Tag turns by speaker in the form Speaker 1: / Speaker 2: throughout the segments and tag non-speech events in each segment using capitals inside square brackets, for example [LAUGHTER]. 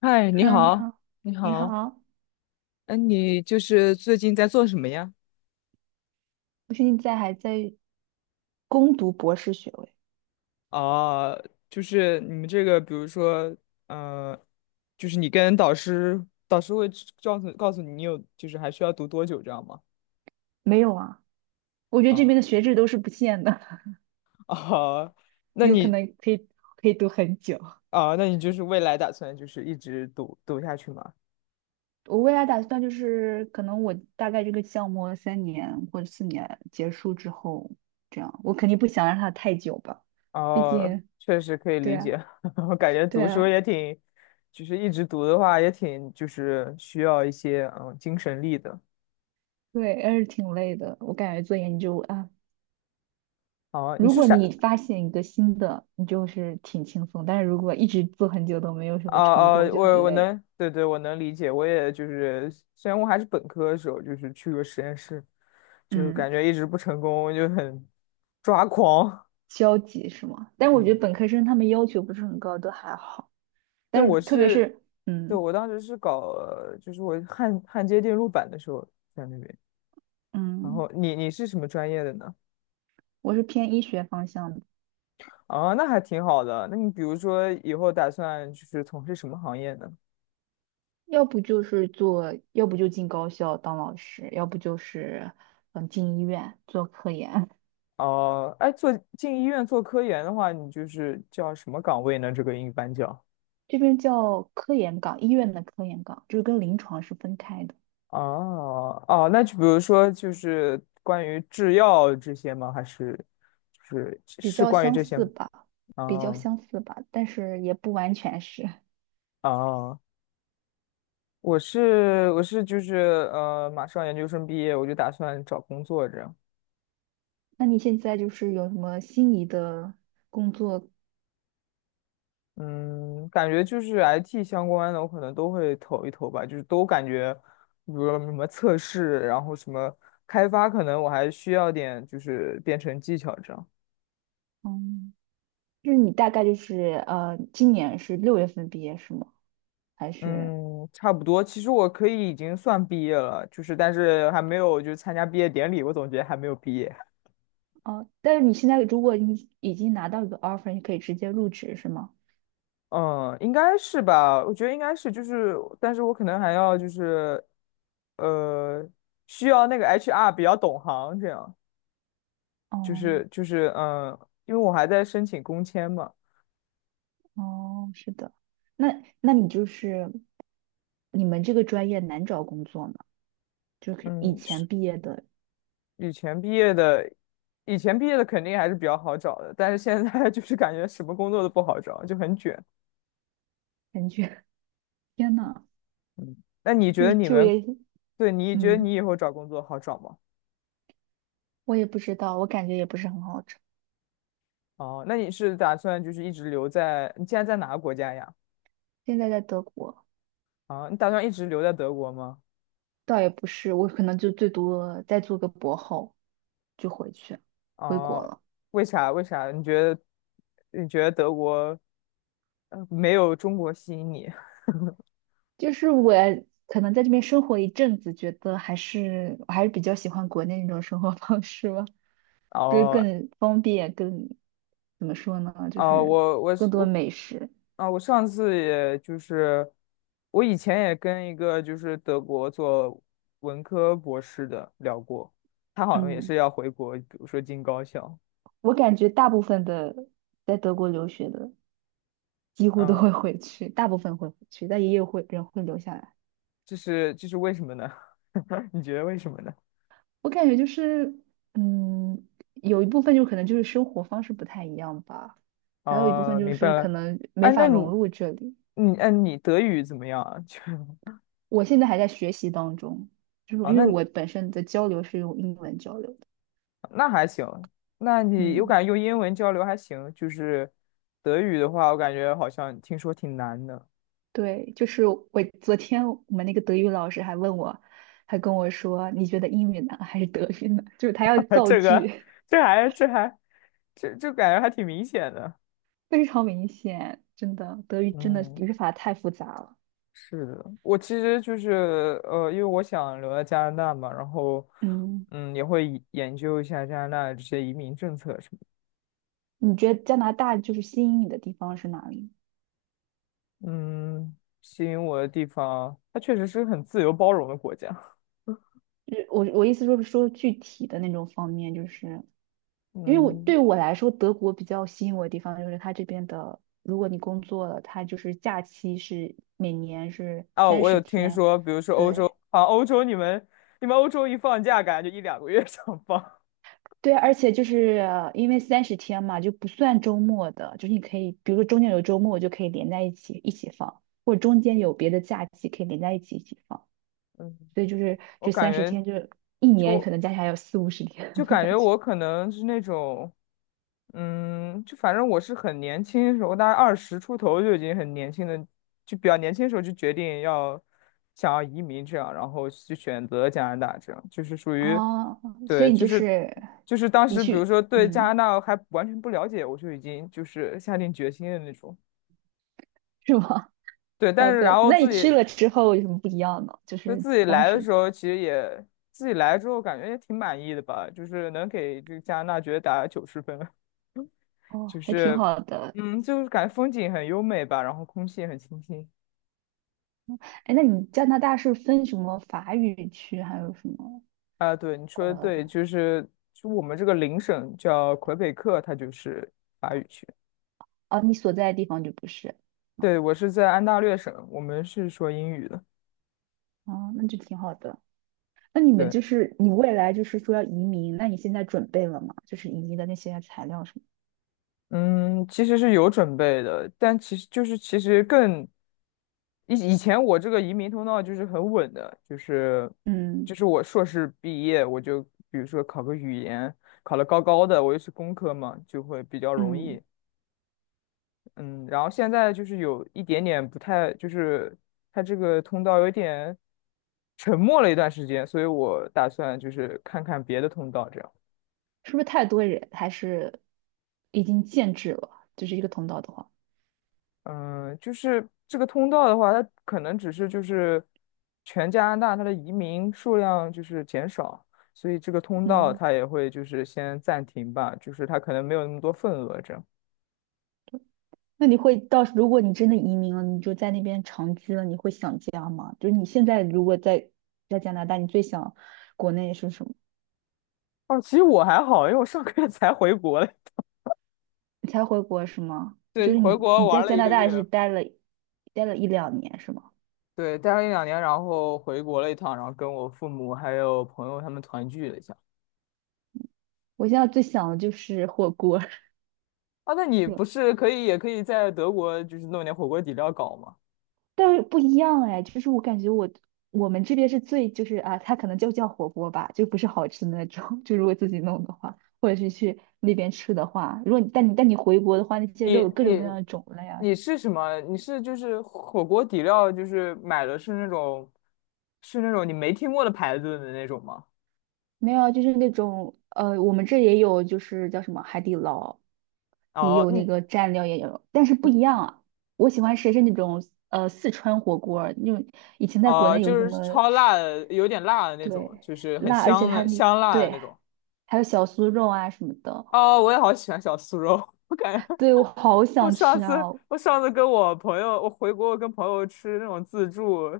Speaker 1: 嗨，你
Speaker 2: Hello，你
Speaker 1: 好，
Speaker 2: 好，
Speaker 1: 你
Speaker 2: 你
Speaker 1: 好。
Speaker 2: 好，
Speaker 1: 哎，你就是最近在做什么呀？
Speaker 2: 我现在还在攻读博士学位。
Speaker 1: 哦，就是你们这个，比如说，嗯，就是你跟导师会知告诉告诉你，你有就是还需要读多久这样吗？
Speaker 2: 没有啊？我觉得这边
Speaker 1: 啊
Speaker 2: 的学制都是不限的。
Speaker 1: 啊。[LAUGHS]
Speaker 2: [LAUGHS]
Speaker 1: 那
Speaker 2: 有可
Speaker 1: 你
Speaker 2: 能可以读很久。
Speaker 1: 那你就是未来打算就是一直读读下去吗？
Speaker 2: 我未来打算就是，可能我大概这个项目3年或者4年结束之后，这样我肯定不想让它太久吧。毕
Speaker 1: 哦，
Speaker 2: 竟
Speaker 1: 确实可以
Speaker 2: 对
Speaker 1: 理
Speaker 2: 啊，
Speaker 1: 解，[LAUGHS] 我感觉
Speaker 2: 对
Speaker 1: 读书
Speaker 2: 啊，
Speaker 1: 也挺，就是一直读的话也挺就是需要一些精神力的。
Speaker 2: 对，还是挺累的。我感觉做研究啊，
Speaker 1: 哦，你
Speaker 2: 如
Speaker 1: 是
Speaker 2: 果
Speaker 1: 啥？
Speaker 2: 你发现一个新的，你就是挺轻松，但是如果一直做很久都没有什
Speaker 1: 啊
Speaker 2: 么成
Speaker 1: 啊，
Speaker 2: 果，就
Speaker 1: 我
Speaker 2: 很
Speaker 1: 我
Speaker 2: 累。
Speaker 1: 能，对对，我能理解。我也就是，虽然我还是本科的时候，就是去过实验室，就
Speaker 2: 嗯，
Speaker 1: 感觉一直不成功，就很抓狂。
Speaker 2: 消极是吗？但我觉
Speaker 1: 嗯，
Speaker 2: 得本科生他们要求不是很高，都还好。
Speaker 1: 对，
Speaker 2: 但是
Speaker 1: 我
Speaker 2: 特别
Speaker 1: 是，
Speaker 2: 是，
Speaker 1: 对，我当时是搞，就是我焊接电路板的时候在那边。然
Speaker 2: 嗯，
Speaker 1: 后你是什么专业的呢？
Speaker 2: 我是偏医学方向的。
Speaker 1: 啊，那还挺好的。那你比如说以后打算就是从事什么行业呢？
Speaker 2: 要不就是做，要不就进高校当老师，要不就是进医院做科研。[LAUGHS]
Speaker 1: 哦、哎，进医院做科研的话，你就是叫什么岗位呢？这个英语班叫。
Speaker 2: 这边叫科研岗，医院的科研岗，就是跟临床是分开的，
Speaker 1: 哦哦，那就比如说，就是关于制药这些吗？还是就是
Speaker 2: 比较
Speaker 1: 关于
Speaker 2: 相
Speaker 1: 这些
Speaker 2: 似
Speaker 1: 吗？
Speaker 2: 吧，比较
Speaker 1: 哦
Speaker 2: 相似吧，但是也不完全是。[LAUGHS]
Speaker 1: 哦，我是就是马上研究生毕业，我就打算找工作这样。
Speaker 2: 那你现在就是有什么心仪的工作？
Speaker 1: 嗯，感觉就是 IT 相关的，我可能都会投一投吧，就是都感觉，比如说什么测试，然后什么开发，可能我还需要点就是编程技巧这样。
Speaker 2: 嗯。就是你大概就是今年是六月份毕业是吗？还是
Speaker 1: 嗯，差不多。其实我可以已经算毕业了，就是但是还没有就参加毕业典礼，我总觉得还没有毕业。
Speaker 2: 哦？但是你现在如果你已经拿到一个 offer，你可以直接入职是吗？
Speaker 1: 嗯，应该是吧？我觉得应该是，就是但是我可能还要就是，呃，需要那个 HR 比较懂行，这样就
Speaker 2: 哦
Speaker 1: 是因为我还在申请工签嘛。
Speaker 2: 哦，是的。那你就是你们这个专业难找工作吗？就是以
Speaker 1: 嗯，
Speaker 2: 前
Speaker 1: 是
Speaker 2: 毕业的
Speaker 1: 以前毕业的，以前毕业的肯定还是比较好找的，但是现在 [LAUGHS] 就是感觉什么工作都不好找，就很卷。
Speaker 2: 感觉，[LAUGHS] 天呐，
Speaker 1: 嗯，那你觉
Speaker 2: 就
Speaker 1: 得
Speaker 2: 是
Speaker 1: 你
Speaker 2: 就
Speaker 1: 们？
Speaker 2: 业，
Speaker 1: 对，你觉得你
Speaker 2: 嗯，
Speaker 1: 以后找工作好找吗？
Speaker 2: 我也不知道，我感觉也不是很好找。
Speaker 1: 哦，那你是打算就是一直留在，你现在在哪个国家呀？
Speaker 2: 现在在德国。
Speaker 1: 啊，你打算一直留在德国吗？
Speaker 2: 倒也不是，我可能就最多再做个博后就回国
Speaker 1: 哦，
Speaker 2: 了。
Speaker 1: 为啥？为啥？你觉得德国没有中国吸引你？
Speaker 2: 就是我可能在这边生活一阵子，觉得我还是比较喜欢国内那种生活方式吧，
Speaker 1: [LAUGHS]
Speaker 2: 就是
Speaker 1: 哦
Speaker 2: 更方便，更怎么说呢，就
Speaker 1: 哦，
Speaker 2: 是
Speaker 1: 我我
Speaker 2: 更
Speaker 1: 是
Speaker 2: 多
Speaker 1: 我
Speaker 2: 美食。
Speaker 1: 啊，我以前也跟一个就是德国做文科博士的聊过，他好像也
Speaker 2: 嗯，
Speaker 1: 是要回国，比如说进高校。
Speaker 2: 我感觉大部分的在德国留学的几乎都
Speaker 1: 嗯。
Speaker 2: 会回去，大部分会回去，但也有会人会留下来。
Speaker 1: 这是为什么呢？[LAUGHS] 你觉得为什么呢？
Speaker 2: 我感觉就是，嗯，有一部分就可能就是生活方式不太一样吧，还有一部分
Speaker 1: 哦，
Speaker 2: 就
Speaker 1: 明白
Speaker 2: 是可
Speaker 1: 了。
Speaker 2: 能没
Speaker 1: 哎，
Speaker 2: 法
Speaker 1: 那你
Speaker 2: 融入这里。
Speaker 1: 你哎，你德语怎么样啊？[LAUGHS]
Speaker 2: 我现在还在学习当中，就是因为
Speaker 1: 那
Speaker 2: 我本身的交流是用英文交流的。
Speaker 1: 还行。我
Speaker 2: 嗯，
Speaker 1: 感觉用英文交流还行，就是德语的话，我感觉好像听说挺难的。
Speaker 2: 对，就是我昨天我们那个德语老师还问我，还跟我说，你觉得英语难还是德语难？[LAUGHS] 就是他要
Speaker 1: [LAUGHS]
Speaker 2: 造
Speaker 1: 这个
Speaker 2: 句。
Speaker 1: 这还这还这感觉还挺明显的。
Speaker 2: [LAUGHS] 非常明显，真的，德语真的
Speaker 1: 嗯，
Speaker 2: 语法太复杂了。
Speaker 1: 是的，我其实就是因为我想留在加拿大嘛，然后
Speaker 2: 嗯，
Speaker 1: 嗯，也会以研究一下加拿大的这些移民政策什么的。
Speaker 2: 你觉得加拿大就是吸引你的地方是哪里？
Speaker 1: 嗯，吸引我的地方，它确实是很自由包容的国家。[LAUGHS]
Speaker 2: 就是我意思就是说具体的那种方面，就是因为
Speaker 1: 嗯，
Speaker 2: 我来说，德国比较吸引我的地方就是它这边的，如果你工作了，它就是假期是每年是
Speaker 1: 哦，
Speaker 2: 三
Speaker 1: 我
Speaker 2: 十
Speaker 1: 有听
Speaker 2: 天。
Speaker 1: 说，比如说欧
Speaker 2: 对
Speaker 1: 洲，你们欧洲一放假，感觉就一两个月 [LAUGHS] 想放。
Speaker 2: 对，而且就是因为三十天嘛，就不算周末的，就是你可以，比如说中间有周末，我就可以连在一起放，或者中间有别的假期可以连在一起放，
Speaker 1: [LAUGHS] 嗯，
Speaker 2: 所以就是
Speaker 1: 我
Speaker 2: 这
Speaker 1: 感
Speaker 2: 三十
Speaker 1: 觉。
Speaker 2: 天就是一年
Speaker 1: 就。
Speaker 2: 可能加起来有四五十天
Speaker 1: 就
Speaker 2: 的
Speaker 1: 感
Speaker 2: 感
Speaker 1: 觉
Speaker 2: 觉。
Speaker 1: 我可能是那种，嗯，就反正我是很年轻的时候，大概二十出头就已经很年轻的，就比较年轻的时候就决定想要移民这样，然后去选择加拿大这样，就是属于，
Speaker 2: 哦，所
Speaker 1: 对，
Speaker 2: 以
Speaker 1: 就是当
Speaker 2: 你
Speaker 1: 时比如
Speaker 2: 去，
Speaker 1: 说对加拿大还完全不了解，我就已经就是下定决心的那种。
Speaker 2: 是吗？
Speaker 1: 对，但
Speaker 2: 好
Speaker 1: 是然
Speaker 2: 的，
Speaker 1: 后
Speaker 2: 那你去了之后有什么不一样呢？就是
Speaker 1: 自己
Speaker 2: 当
Speaker 1: 来的
Speaker 2: 时
Speaker 1: 时候，其实也自己来之后感觉也挺满意的吧，就是能给这个加拿大觉得打90分。
Speaker 2: 哦，
Speaker 1: 就
Speaker 2: 还挺
Speaker 1: 是，
Speaker 2: 好的。
Speaker 1: 嗯，就是感觉风景很优美吧，然后空气也很清新。
Speaker 2: 哎，那你加拿大是分什么法语区，还有什么
Speaker 1: 啊，对，你说的
Speaker 2: 呃，
Speaker 1: 对，就我们这个邻省叫魁北克，它就是法语区。
Speaker 2: 哦，你所在的地方就不是啊？
Speaker 1: 对，我是在安大略省，我们是说英语的。
Speaker 2: 哦，那就挺好的。那你们
Speaker 1: 对，
Speaker 2: 就是你未来就是说要移民，那你现在准备了吗？就是移民的那些材料什么？
Speaker 1: 嗯，其实是有准备的，但其实就是其实更以以前我这个移民通道就是很稳的，就是
Speaker 2: 嗯
Speaker 1: 我硕士毕业，我就比如说考个语言，考了高高的，我又是工科嘛，就会比较容
Speaker 2: 嗯，
Speaker 1: 易。嗯，然后现在就是有一点点不太，就是它这个通道有点沉默了一段时间，所以我打算就是看看别的通道，这样。
Speaker 2: 是不是太多人还是已经限制了？就是一个通道的话。
Speaker 1: 嗯，就是这个通道的话，它可能只是就是全加拿大它的移民数量就是减少，所以这个通道
Speaker 2: 嗯。
Speaker 1: 它也会就是先暂停吧，就是它可能没有那么多份额这样。
Speaker 2: 那你会到时如果你真的移民了，你就在那边长居了，你会想家吗？就是你现在如果在加拿大，你最想国内是什么？
Speaker 1: 哦，其实我还好，因为我上个月才回国嘞。
Speaker 2: 你才回国是吗？
Speaker 1: [LAUGHS] 对，
Speaker 2: 就是
Speaker 1: 回
Speaker 2: 你
Speaker 1: 国
Speaker 2: 你在
Speaker 1: 玩了
Speaker 2: 加
Speaker 1: 一
Speaker 2: 拿
Speaker 1: 个
Speaker 2: 大是
Speaker 1: 月。
Speaker 2: 待了一两年是吗？
Speaker 1: 对，待了一两年，然后回国了一趟，然后跟我父母还有朋友他们团聚了一下。
Speaker 2: 我现在最想的就是火锅。[LAUGHS]
Speaker 1: 啊，那你
Speaker 2: 对，
Speaker 1: 不是可以也可以在德国就是弄点火锅底料搞吗？
Speaker 2: 但是不一样哎，就是我感觉我们这边是最就是啊，它可能就叫火锅吧，就不是好吃的那种。[LAUGHS] 就如果自己弄的话，或者是去那边吃的话，如果你但你回国的话，那些肉
Speaker 1: 你
Speaker 2: 有各种各样
Speaker 1: 你
Speaker 2: 的种类啊。
Speaker 1: 你是什么？你是就是火锅底料，就是买的是是那种你没听过的牌子的那种吗？
Speaker 2: 没有啊，就是那种我们这也有，就是叫什么海底捞，也
Speaker 1: 哦，
Speaker 2: 有那
Speaker 1: 你
Speaker 2: 个蘸料也有，但是不一样啊。我喜欢吃的是那种四川火锅儿那种，以前在国
Speaker 1: 哦，
Speaker 2: 内有
Speaker 1: 就
Speaker 2: 什
Speaker 1: 是
Speaker 2: 么
Speaker 1: 超辣的，有点辣的那种，
Speaker 2: 对，
Speaker 1: 就是很
Speaker 2: 辣，而且
Speaker 1: 香
Speaker 2: 它
Speaker 1: 的
Speaker 2: 那
Speaker 1: 香辣的
Speaker 2: 对，
Speaker 1: 那种。
Speaker 2: 还有小酥肉啊什么的。
Speaker 1: 哦，我也好喜欢小酥肉，[LAUGHS] 我感觉
Speaker 2: 对，我好想吃啊。
Speaker 1: 我上次跟我朋友，我回国跟朋友吃那种自助，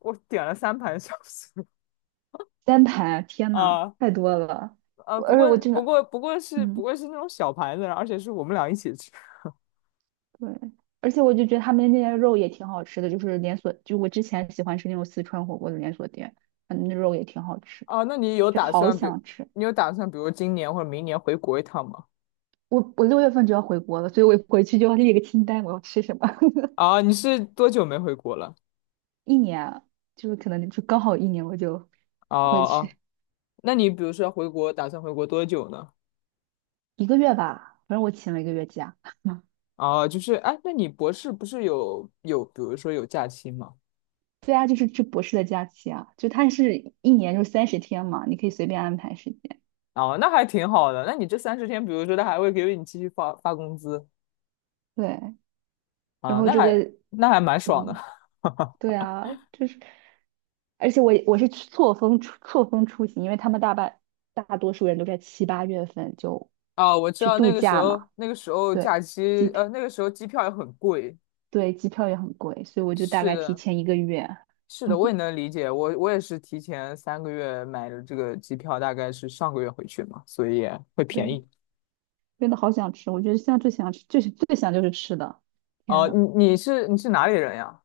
Speaker 1: 我点了3盘小酥肉。
Speaker 2: 三盘啊，天呐，
Speaker 1: 啊
Speaker 2: 太多了。
Speaker 1: 啊，
Speaker 2: 而且我真的，
Speaker 1: 不
Speaker 2: 嗯。
Speaker 1: 过是那种小盘子，而且是我们俩一起吃
Speaker 2: 对，而且我就觉得他们那边肉也挺好吃的，就是连锁，就我之前喜欢吃那种四川火锅的连锁店，那肉也挺好吃的，
Speaker 1: 啊。那你有
Speaker 2: 就
Speaker 1: 打
Speaker 2: 好
Speaker 1: 算比
Speaker 2: 想吃。
Speaker 1: 你有打算比如今年或者明年回国一趟吗？
Speaker 2: 我六月份就要回国了，所以我回去就要列个清单，我要吃什么。[LAUGHS]
Speaker 1: 啊，你是多久没回国了？
Speaker 2: 一年啊，就是可能就刚好一年，我就
Speaker 1: 哦
Speaker 2: 回
Speaker 1: 哦，
Speaker 2: 去
Speaker 1: 那你比如说回国，打算回国多久呢？
Speaker 2: 一个月吧，反正我请了一个月假。[LAUGHS]
Speaker 1: 哦，就是哎，那你博士不是有比如说有假期吗？
Speaker 2: 对啊，就是这博士的假期啊，就它是一年就三十天嘛，你可以随便安排时间。
Speaker 1: 哦，那还挺好的。那你这30天，比如说他还会给你继续发工资？
Speaker 2: 对，然
Speaker 1: 啊，
Speaker 2: 后
Speaker 1: 那
Speaker 2: 这
Speaker 1: 还
Speaker 2: 个，
Speaker 1: 蛮爽的。
Speaker 2: 嗯。对
Speaker 1: [LAUGHS]
Speaker 2: 啊，就是，而且我是错峰出行，因为他们大多数人都在7、8月份就
Speaker 1: 啊，我知
Speaker 2: 去
Speaker 1: 道那
Speaker 2: 度
Speaker 1: 个时
Speaker 2: 假
Speaker 1: 候，
Speaker 2: 嘛。
Speaker 1: 那个时候
Speaker 2: 对，
Speaker 1: 假
Speaker 2: 机
Speaker 1: 期，
Speaker 2: 票
Speaker 1: 那个时候机票也很贵。
Speaker 2: 对，机票也很贵，所以我就大
Speaker 1: 是
Speaker 2: 概提
Speaker 1: 的，
Speaker 2: 前一个月。
Speaker 1: 是的，我也
Speaker 2: [LAUGHS]
Speaker 1: 能理解。我我也是提前3个月买的这个机票，大概是上个月回去嘛，所以也会便
Speaker 2: 对，
Speaker 1: 宜。
Speaker 2: 真的好想吃，我觉得现在最想吃最最想就是吃的，天
Speaker 1: 哦，
Speaker 2: 呐。
Speaker 1: 你是你是哪里人呀？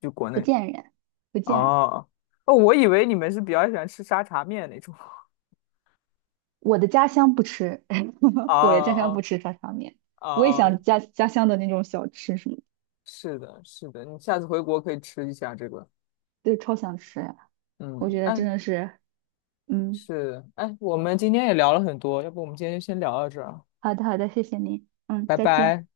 Speaker 1: 就国
Speaker 2: 不
Speaker 1: 内。
Speaker 2: 见人，不
Speaker 1: 哦
Speaker 2: 见人。
Speaker 1: 哦，哦我以为你们是比较喜欢吃沙茶面那种。[LAUGHS]
Speaker 2: 我的家乡不吃。[LAUGHS]
Speaker 1: 哦
Speaker 2: 我的家乡不
Speaker 1: 哦
Speaker 2: 吃沙茶面。
Speaker 1: 哦
Speaker 2: 我也
Speaker 1: 哦，
Speaker 2: 想家乡的那种小吃什么的。
Speaker 1: 是的，是的，你下次回国可以吃一下这个。
Speaker 2: 对，超想吃呀，我
Speaker 1: 嗯，
Speaker 2: 觉得真
Speaker 1: 哎，
Speaker 2: 的是。嗯，
Speaker 1: 是的，哎，我们今天也聊了很多，要不我们今天就先聊到这儿啊。
Speaker 2: 好的，好的，谢谢您。嗯，
Speaker 1: 拜
Speaker 2: 再见。
Speaker 1: 拜。